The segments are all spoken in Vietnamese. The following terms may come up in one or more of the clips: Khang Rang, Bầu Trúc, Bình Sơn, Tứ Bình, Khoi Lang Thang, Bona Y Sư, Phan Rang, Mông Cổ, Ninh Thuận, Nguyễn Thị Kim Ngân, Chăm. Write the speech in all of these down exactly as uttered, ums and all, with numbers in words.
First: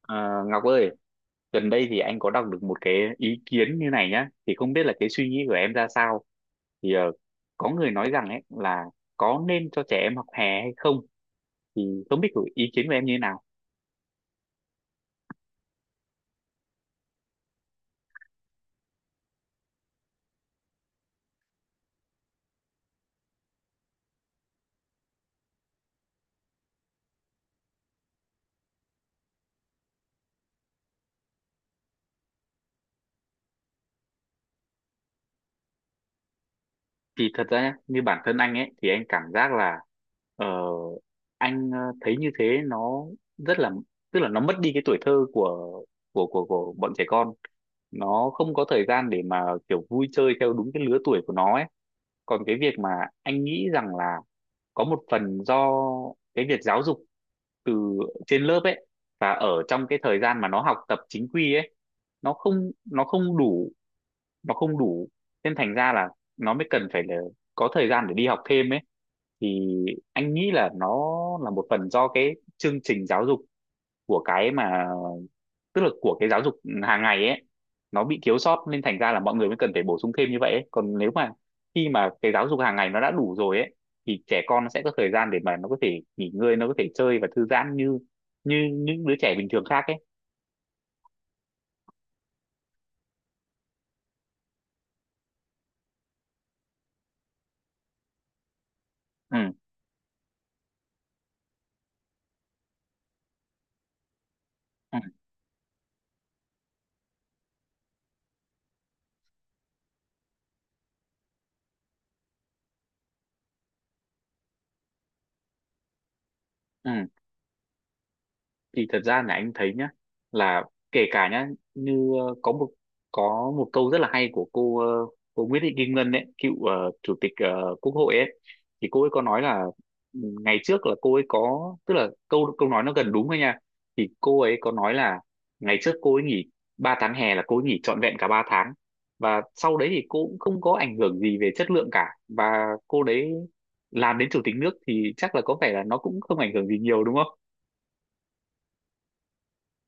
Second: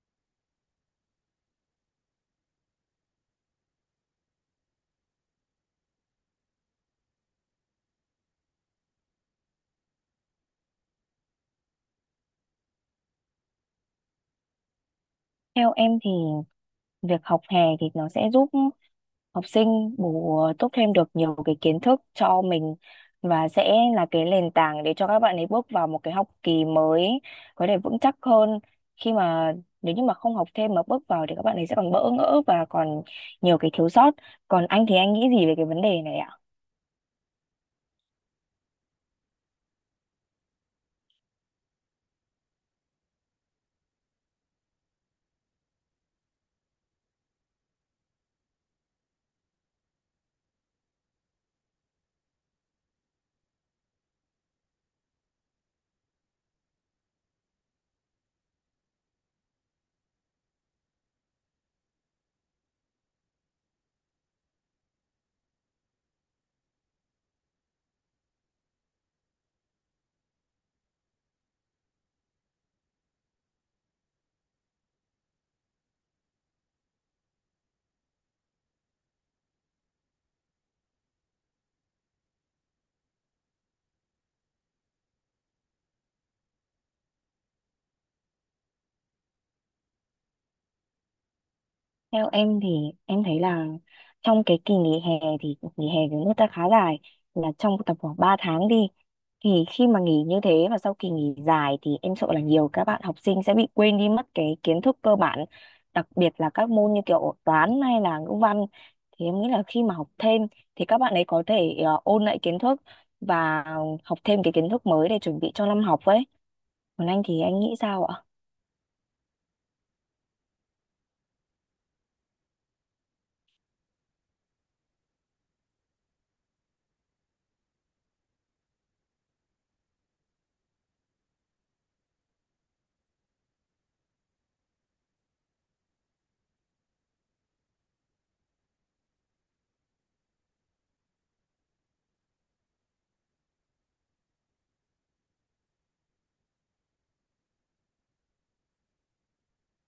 Ờ, Ngọc ơi, gần đây thì anh có đọc được một cái ý kiến như này nhá, thì không biết là cái suy nghĩ của em ra sao. Thì ờ, có người nói rằng ấy là có nên cho trẻ em học hè hay không, thì không biết của ý kiến của em như thế nào. Theo em thì việc học hè thì nó sẽ giúp học sinh bổ túc thêm được nhiều cái kiến thức cho mình và sẽ là cái nền tảng để cho các bạn ấy bước vào một cái học kỳ mới có thể vững chắc hơn khi mà nếu như mà không học thêm mà bước vào thì các bạn ấy sẽ còn bỡ ngỡ và còn nhiều cái thiếu sót. Còn anh thì anh nghĩ gì về cái vấn đề này ạ? Thì thật ra nhá, như bản thân anh ấy thì anh cảm giác là ờ, anh ờ, thấy như thế nó rất là, tức là nó mất đi cái tuổi thơ của của của của bọn trẻ con. Nó không có thời gian để mà kiểu vui chơi theo đúng cái lứa tuổi của nó ấy, còn cái việc mà anh nghĩ rằng là có một phần do cái việc giáo dục từ trên lớp ấy và ở trong cái thời gian mà nó học tập chính quy ấy, nó không nó không đủ nó không đủ, nên thành ra là nó mới cần phải là có thời gian để đi học thêm ấy. Thì anh nghĩ là nó là một phần do cái chương trình giáo dục của cái mà, tức là của cái giáo dục hàng ngày ấy, nó bị thiếu sót nên thành ra là mọi người mới cần phải bổ sung thêm như vậy ấy. Còn nếu mà khi mà cái giáo dục hàng ngày nó đã đủ rồi ấy, thì trẻ con nó sẽ có thời gian để mà nó có thể nghỉ ngơi, nó có thể chơi và thư giãn như như những đứa trẻ bình thường khác ấy. Theo em thì em thấy là trong cái kỳ nghỉ hè thì nghỉ hè của nước ta khá dài, là trong tầm khoảng ba tháng đi, Ừ, thì khi mà nghỉ như thế và sau kỳ nghỉ dài thì em sợ là nhiều các bạn học sinh sẽ bị quên đi mất cái kiến ừ, thức cơ bản, đặc biệt là các môn như kiểu toán hay là ngữ văn. Thì em nghĩ là khi mà học thêm thì các bạn ấy có thể ờ, ôn lại kiến thức và học thêm cái kiến thức mới để chuẩn bị cho năm học ấy. ừ. Còn anh thì anh nghĩ sao ạ? Thì thật ra là anh thấy nhá, là kể cả nhá, như ờ, có một có một câu rất là hay của cô ờ, cô Nguyễn Thị Kim Ngân ấy, cựu ờ, chủ tịch ờ, Quốc hội ấy. Thì cô ấy có nói là ừ, ngày trước là cô ấy có, tức là câu câu nói nó gần đúng thôi nha, thì cô ấy có nói là ngày trước cô ấy nghỉ ba tháng hè là cô ấy nghỉ trọn vẹn cả ba tháng. Và sau đấy thì cô cũng không có ảnh hưởng gì về chất lượng cả, và cô đấy làm đến chủ tịch nước thì chắc là có vẻ là nó cũng không ảnh hưởng gì nhiều, đúng không?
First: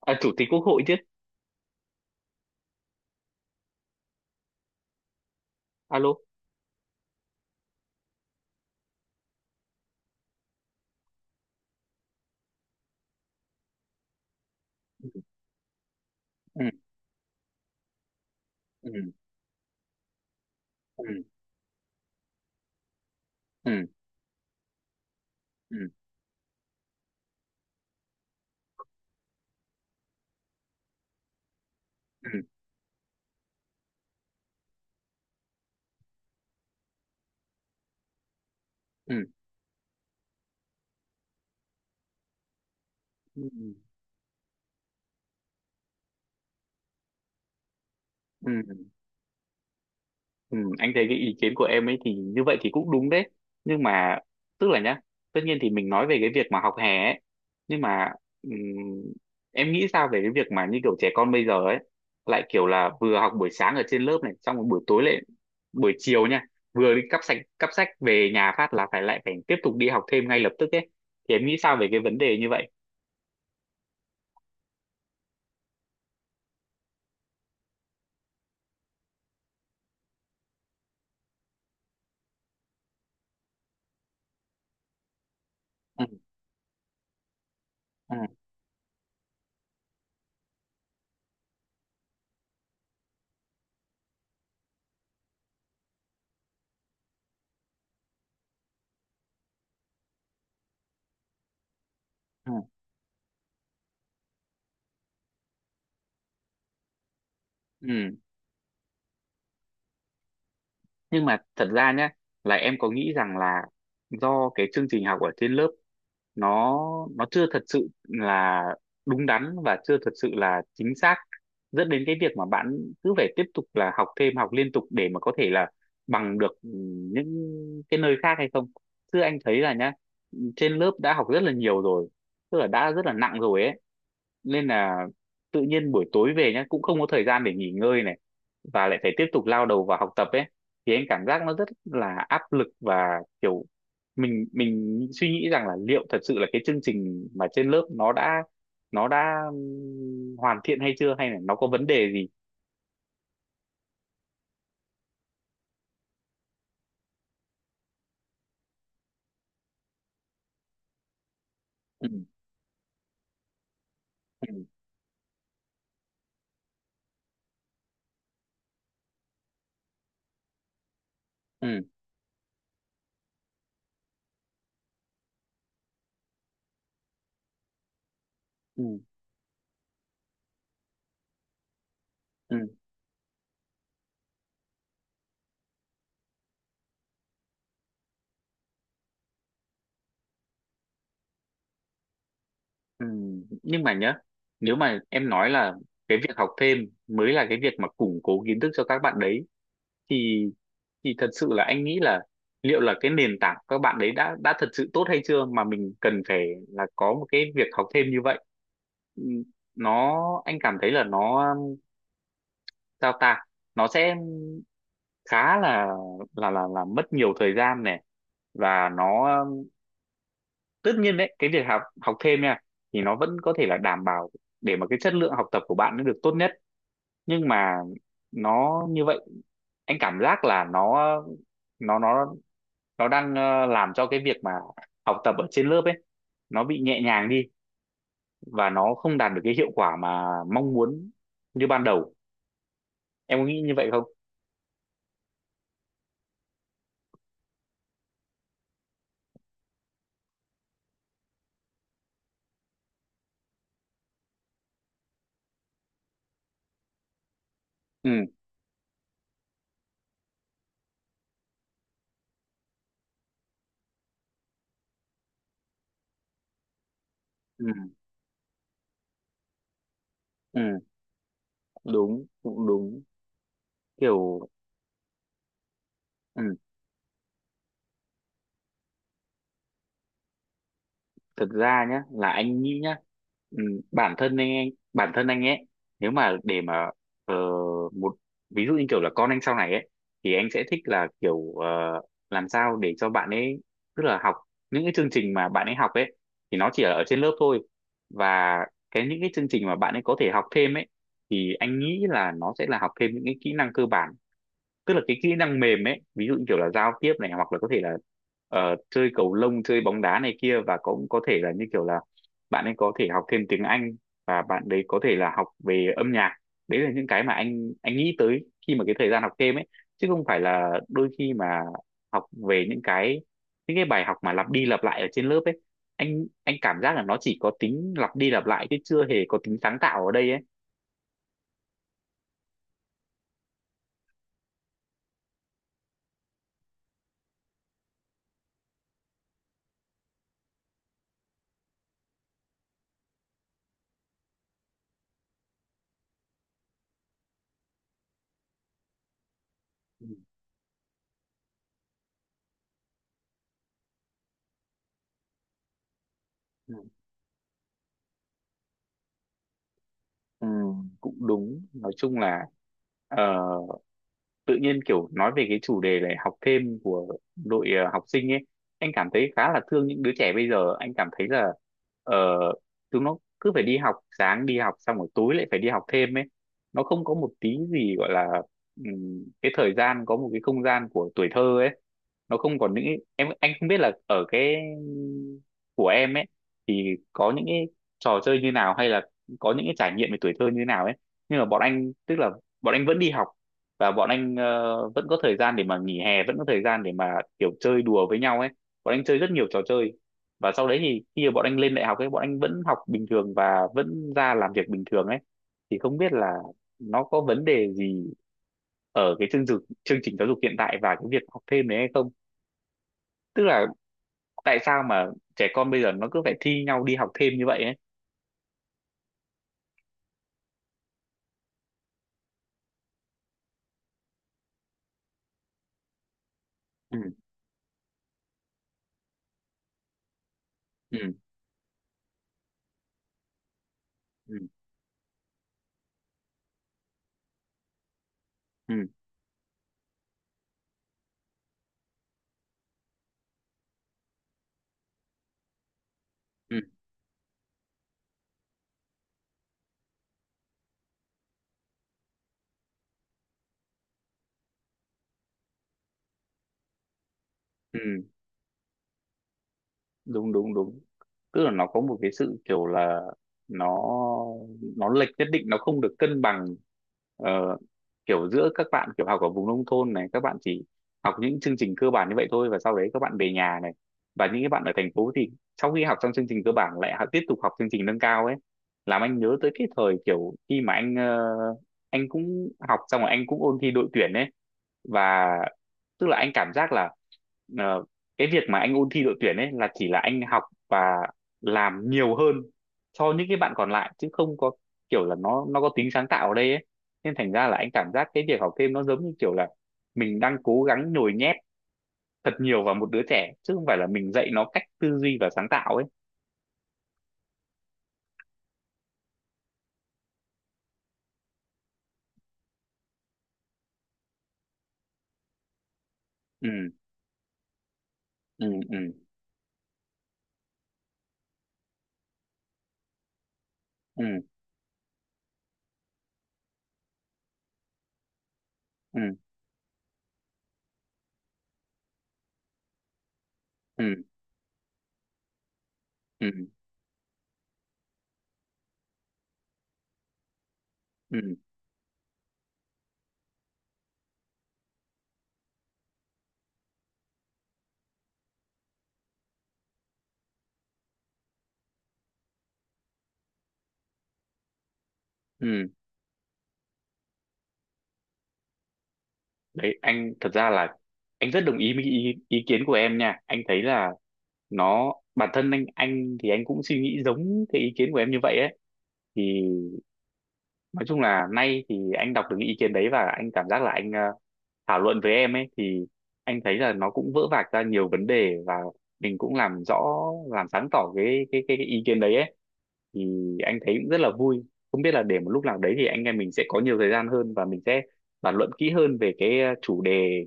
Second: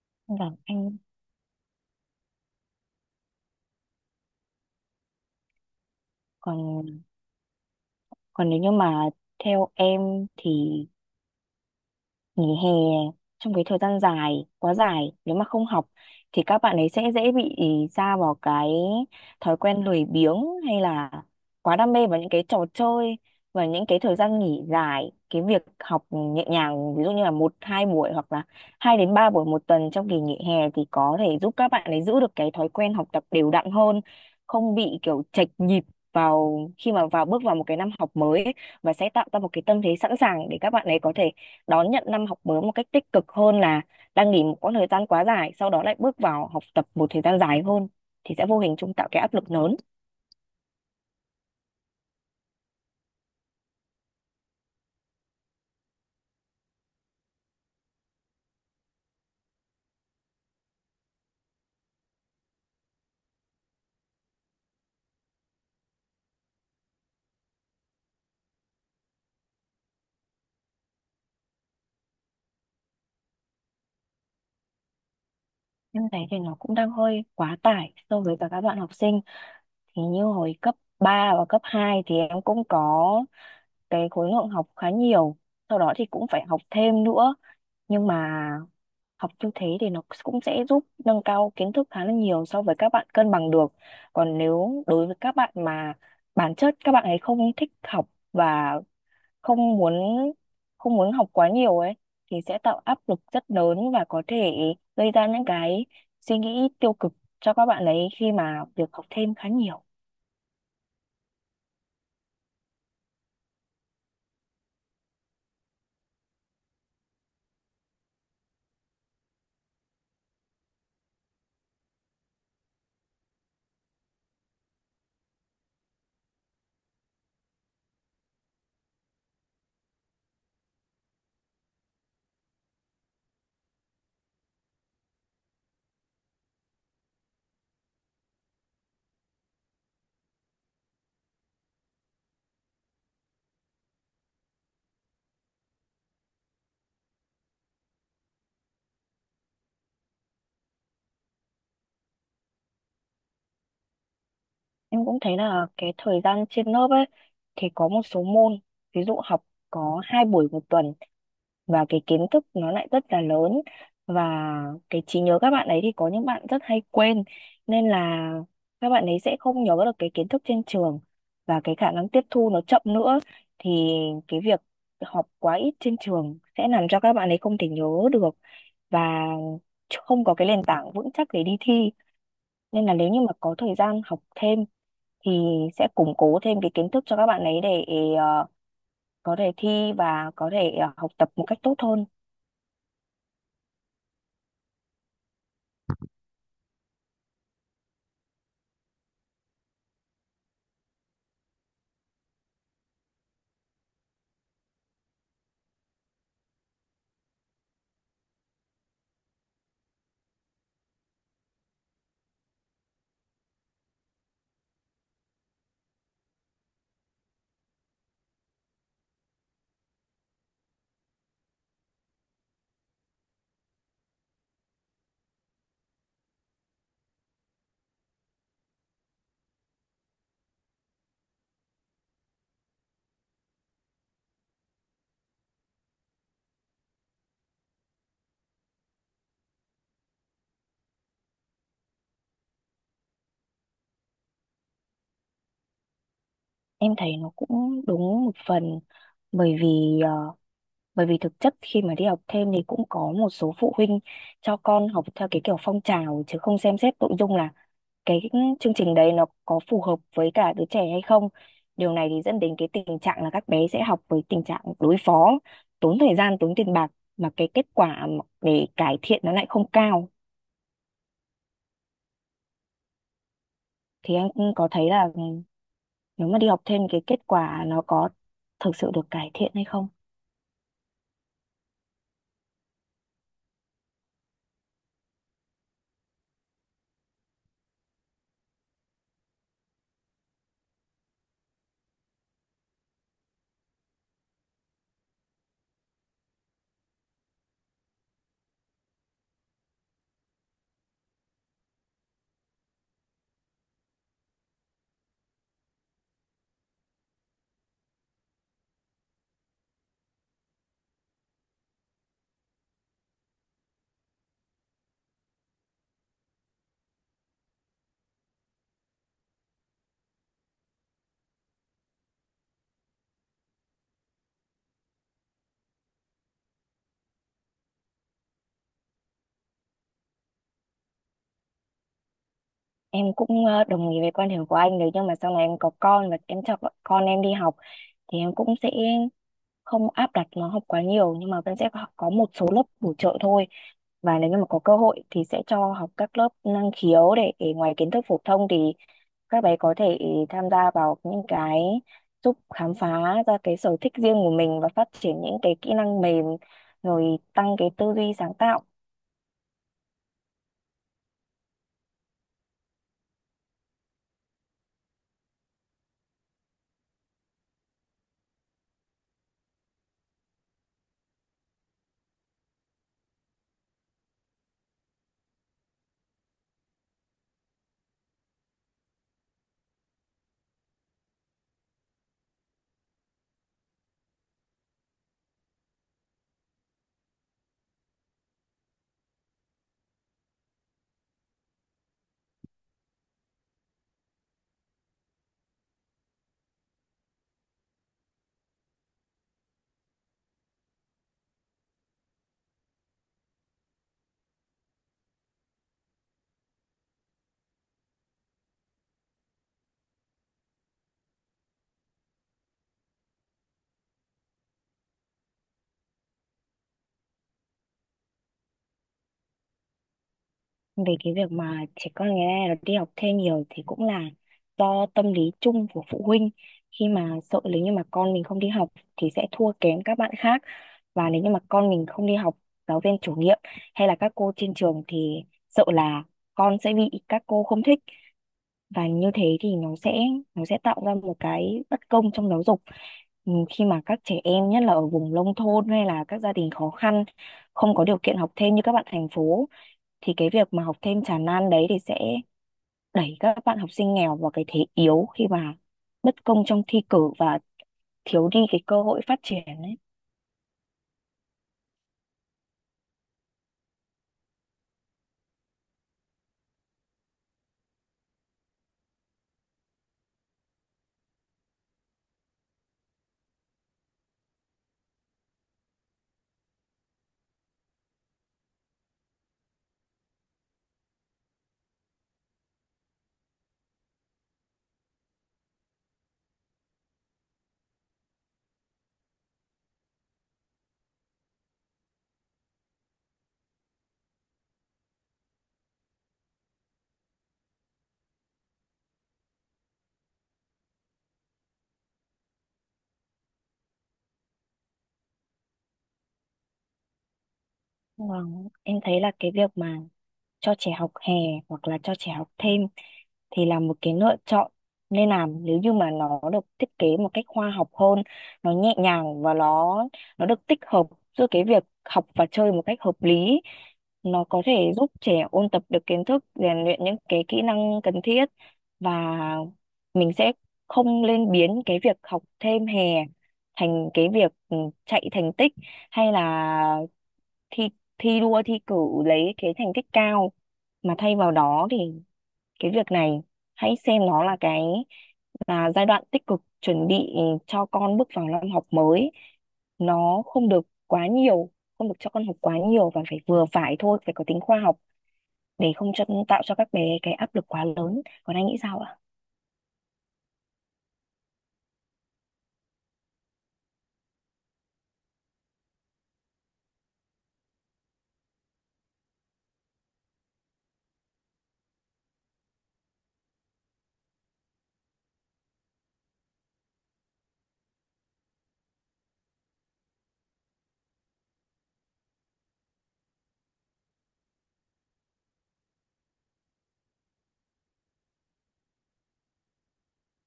À, chủ tịch Vâng, quốc hội chứ. anh. Alo. Còn còn nếu như mà theo em thì nghỉ hè trong cái thời gian dài quá dài, nếu mà không học thì các Ừ, bạn ấy sẽ dễ bị sa vào cái ừ, thói quen lười biếng hay ừ, là quá đam mê vào những cái trò chơi. Và ừ, những cái thời gian nghỉ dài, cái việc ừ, học nhẹ nhàng ví dụ như là một hai buổi hoặc là hai đến ba buổi một tuần trong kỳ nghỉ hè thì có thể giúp các bạn ấy giữ được ừ, cái thói quen học tập đều đặn hơn, không bị kiểu chệch nhịp vào khi mà vào bước vào một cái năm học mới ấy, và sẽ ừ, tạo ra một cái tâm thế sẵn sàng để các bạn ấy có thể đón nhận năm học mới một cách tích cực ừ, hơn là đang nghỉ một quãng thời gian quá dài sau đó lại bước vào học tập một thời gian dài hơn thì sẽ vô hình ừ, chung tạo cái áp lực lớn. ừ. Anh thấy cái ý kiến của em ấy thì như vậy thì cũng đúng đấy, nhưng mà tức là nhá, tất nhiên thì mình nói về cái việc mà học hè ấy, nhưng mà ừm, em nghĩ sao về cái việc mà như kiểu trẻ con bây giờ ấy lại kiểu là vừa học buổi sáng ở trên lớp này xong rồi buổi tối lại, buổi chiều nha, vừa đi cắp sách cắp sách về nhà phát là phải lại phải tiếp tục đi học thêm ngay lập tức ấy, thì em nghĩ sao về cái vấn đề như vậy? Em thấy thì nó cũng đang hơi quá tải so với cả các bạn học sinh. Thì như hồi cấp ba và cấp hai thì em cũng có cái khối lượng học khá nhiều, sau đó Ừ, thì cũng phải học thêm nữa. Nhưng ừ, mà học như thế thì nó cũng sẽ giúp nâng cao kiến thức khá là nhiều so với các bạn cân bằng được. Còn nếu đối với các bạn mà bản chất các bạn ấy không thích học và không muốn không muốn học quá nhiều ấy thì sẽ tạo áp lực rất lớn và có thể gây ra những cái suy nghĩ tiêu cực cho các bạn ấy ừ. khi mà việc học thêm khá nhiều. Nhưng mà thật ra nhé, là em có nghĩ rằng là do cái chương trình học ở trên lớp nó nó chưa thật sự là đúng đắn và chưa thật sự là chính xác, dẫn đến cái việc mà bạn cứ phải tiếp tục là học thêm, học liên tục để mà có thể là bằng được ừ, những cái nơi khác hay không. Chứ anh thấy là nhá, trên lớp đã học rất là nhiều rồi, tức là đã rất là nặng rồi ấy, nên là tự nhiên buổi tối về nhá cũng không có thời gian để nghỉ ngơi này và lại phải tiếp tục lao đầu vào học tập ấy, thì anh cảm giác nó rất là áp lực và kiểu mình mình suy nghĩ rằng là liệu thật sự là cái chương trình mà trên lớp nó đã nó đã ừm, hoàn thiện hay chưa, hay là nó có vấn đề gì. Em cũng thấy là cái thời gian trên lớp ấy thì có một số môn ví dụ học có hai buổi một tuần và cái Ừ, kiến thức nó lại rất là lớn, và ừ, cái trí nhớ các bạn ấy thì có những bạn rất hay quên, nên là các bạn ấy sẽ không nhớ được cái kiến thức trên trường và cái ừ, khả năng tiếp thu nó chậm nữa. Thì cái việc học quá ít trên trường sẽ làm cho các bạn ấy không thể nhớ được và ừ, không có cái nền tảng vững chắc để đi thi. ừ, Nên là nếu như mà có thời gian học thêm thì sẽ củng cố thêm cái kiến thức cho các bạn ấy để ờ, có thể thi và có thể ờ, học tập một cách tốt hơn. ừ. Nhưng mà nhá, nếu mà em nói là cái việc học thêm mới là cái việc mà củng cố kiến thức cho các bạn đấy, thì thì thật sự là anh nghĩ là liệu là cái nền tảng các bạn đấy đã đã thật sự tốt hay chưa mà mình cần phải là có một cái việc học thêm như vậy. Ừ, nó anh cảm thấy là nó sao ta, nó sẽ khá là là là là mất nhiều thời gian này. Và nó, tất nhiên đấy cái việc học học thêm nha, thì nó vẫn có thể là đảm bảo để mà cái chất lượng học tập của bạn nó được tốt nhất. Nhưng mà nó như vậy, anh cảm giác là nó nó nó nó đang ờ, làm cho cái việc mà học tập ở trên lớp ấy nó bị nhẹ nhàng đi và nó không đạt được cái hiệu quả mà mong muốn như ban đầu. Em có nghĩ như vậy không? Em thấy nó cũng đúng một phần, bởi vì ờ, bởi vì thực chất khi mà đi học thêm thì cũng có một số phụ huynh cho con học theo cái kiểu phong trào chứ không xem xét nội dung là Ừ, cái chương trình đấy nó có phù hợp với cả đứa trẻ hay không. Điều này thì dẫn đến cái tình trạng là các bé sẽ học với tình trạng đối phó, tốn thời gian tốn tiền bạc mà cái kết ừ, quả mà để cải thiện nó lại không cao. ừ. Đúng, cũng đúng, Thì anh kiểu. có thấy là, ừ, nếu mà Ừ. đi học thêm cái kết quả nó có thực sự được cải thiện hay không? Thực ra nhá là anh nghĩ nhá, ừ, bản thân anh, anh bản thân anh ấy, nếu mà để mà ờ, một ví dụ như kiểu là con anh sau này ấy, thì anh sẽ thích là kiểu ờ, làm sao để cho bạn ấy, tức là học những cái chương trình mà bạn ấy học ấy thì nó chỉ là ở trên lớp thôi. Và cái những cái chương trình mà bạn ấy có thể học thêm ấy thì anh nghĩ là nó sẽ là học thêm những cái kỹ năng cơ bản, tức là cái kỹ năng mềm ấy, ví dụ như kiểu là giao tiếp này, hoặc là có thể là ờ, chơi cầu lông, chơi bóng đá này kia, và cũng có thể là như kiểu là bạn ấy có thể học thêm tiếng Anh, và bạn đấy có thể là học về âm nhạc. Đấy là những cái mà anh anh nghĩ tới khi mà cái thời gian học thêm ấy, chứ không phải là đôi khi mà học về những cái, những cái bài học mà lặp đi lặp lại ở trên lớp ấy. Anh anh cảm giác là nó chỉ có tính lặp đi lặp lại chứ chưa hề có tính sáng tạo ở đây ấy. Em cũng ờ, đồng ý với quan điểm của anh đấy, nhưng mà sau này em có con và em cho bọn- con em đi học thì em cũng sẽ không áp đặt nó học quá nhiều, nhưng mà vẫn sẽ có có một số lớp bổ trợ thôi, và nếu như mà có cơ hội thì sẽ cho học các lớp năng khiếu để, để ngoài kiến thức phổ thông thì các bé có thể tham gia vào những cái giúp khám phá ra cái sở thích riêng của mình và phát triển những cái kỹ năng mềm, Ừ. rồi tăng cái tư duy sáng tạo. Ừ, cũng đúng, nói chung là ờ, tự nhiên kiểu nói về cái chủ đề này, học thêm của đội ờ, học sinh ấy, anh cảm thấy khá là thương những đứa trẻ bây giờ, anh cảm thấy là ờ, chúng nó cứ phải đi học sáng, đi học xong rồi tối lại phải đi học thêm ấy, nó không có một tí gì gọi là ừm, cái thời gian, có một cái không gian của tuổi thơ ấy. Nó không còn những, em, anh không biết là ở cái của em ấy thì có những cái trò chơi như nào hay là có những cái trải nghiệm về tuổi thơ như nào ấy. Nhưng mà bọn anh, tức là bọn anh vẫn đi học, và bọn anh ờ, vẫn có thời gian để mà nghỉ hè, vẫn có thời gian để mà kiểu chơi đùa với nhau ấy, bọn anh chơi rất nhiều trò chơi. Và sau đấy thì khi mà bọn anh lên đại học ấy, bọn anh vẫn học bình thường và vẫn ra làm việc bình thường ấy. Thì không biết là nó có vấn đề gì ở cái chương trình chương trình giáo dục hiện tại và cái việc học thêm đấy hay không, tức là tại sao mà trẻ con bây giờ nó cứ phải thi nhau đi học thêm như vậy ấy. Về cái việc mà trẻ con ngày nay nó đi học thêm nhiều thì cũng là do tâm lý chung của phụ huynh, khi Ừ, mà sợ nếu như mà con mình không đi học thì sẽ thua kém các bạn khác, ừ, và nếu như mà con mình không đi học giáo viên chủ nhiệm hay là các cô ừ, trên trường thì sợ là con sẽ bị các cô không thích, ừ, và như thế thì nó sẽ nó sẽ tạo ra một cái bất công trong giáo dục. Ừ, khi mà các trẻ em nhất là ở vùng nông thôn hay là các gia đình khó khăn không có điều kiện học thêm như các bạn thành phố, thì cái việc mà học thêm tràn lan đấy thì sẽ đẩy các bạn học sinh nghèo vào cái thế yếu khi mà bất công trong thi cử và ừ. thiếu đi cái cơ hội phát triển ấy. Đúng, đúng, đúng. Tức là nó có một cái sự kiểu là nó nó lệch nhất định, nó không được cân bằng. ờ, kiểu giữa các bạn kiểu học ở vùng nông thôn này, các bạn chỉ học những chương trình cơ bản như vậy thôi và sau đấy các bạn về nhà này, và những cái bạn ở thành phố thì sau khi học xong chương trình cơ bản lại học, tiếp tục học chương trình nâng cao ấy. Làm anh nhớ tới cái thời kiểu khi mà anh ờ, anh cũng học xong rồi anh cũng ôn thi đội tuyển ấy. Và tức là anh cảm giác là ờ, cái việc mà anh ôn thi đội tuyển ấy là chỉ là anh học và làm nhiều hơn so những cái bạn còn lại, chứ không có kiểu là nó nó có tính sáng tạo ở đây ấy. Nên thành ra là anh cảm giác cái việc học thêm nó giống như kiểu là mình đang cố gắng nhồi nhét thật nhiều vào một đứa trẻ chứ không phải là mình dạy nó cách tư duy và sáng tạo ấy. Vâng, em thấy là cái việc mà cho trẻ học hè hoặc là cho trẻ học thêm thì là một cái lựa chọn nên làm nếu như mà nó được Ừ, thiết kế một cách khoa học hơn, ừ, nó nhẹ ừ, nhàng và nó nó được tích hợp giữa cái việc học và chơi một cách hợp lý. Nó ừ, có thể giúp trẻ ôn tập được kiến thức, rèn luyện những cái kỹ năng cần thiết, và ừ, mình sẽ không lên biến cái việc học thêm hè thành ừ, cái việc, ừ, chạy thành tích hay ừ, là thi thi đua thi cử lấy cái thành tích cao, mà thay ừ, vào đó thì cái việc này hãy xem nó là cái, là giai đoạn tích cực chuẩn bị cho con bước vào năm học mới. Nó không được quá nhiều, không được cho con học quá nhiều và phải vừa phải thôi, phải có tính khoa học để ừ. không cho, tạo cho các bé cái áp lực quá lớn. Còn anh nghĩ sao ạ? Đấy anh thật ra là anh rất đồng ý với ý, ý kiến của em nha, anh thấy là nó, bản thân anh anh thì anh cũng suy nghĩ giống cái ý kiến của em như vậy ấy. Thì nói chung là nay thì anh đọc được cái ý kiến đấy và anh cảm giác là anh ờ, thảo luận với em ấy, thì anh thấy là nó cũng vỡ vạc ra nhiều vấn đề và mình cũng làm rõ, làm sáng tỏ cái cái cái, cái ý kiến đấy ấy. Thì anh thấy cũng rất là vui, không biết là để một lúc nào đấy thì anh em mình sẽ có nhiều thời gian hơn và mình sẽ bàn luận kỹ hơn về cái ờ, chủ đề,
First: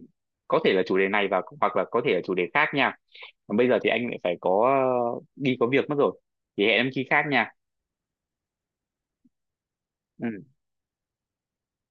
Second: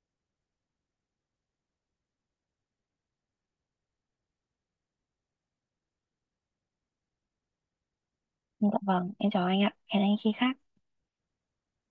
có thể là chủ đề này và hoặc là có thể là chủ đề khác nha. Còn bây giờ thì anh lại phải có đi có việc mất rồi, thì hẹn em khi khác nha. Dạ vâng, em chào anh ạ, hẹn anh khi Ừ. khác.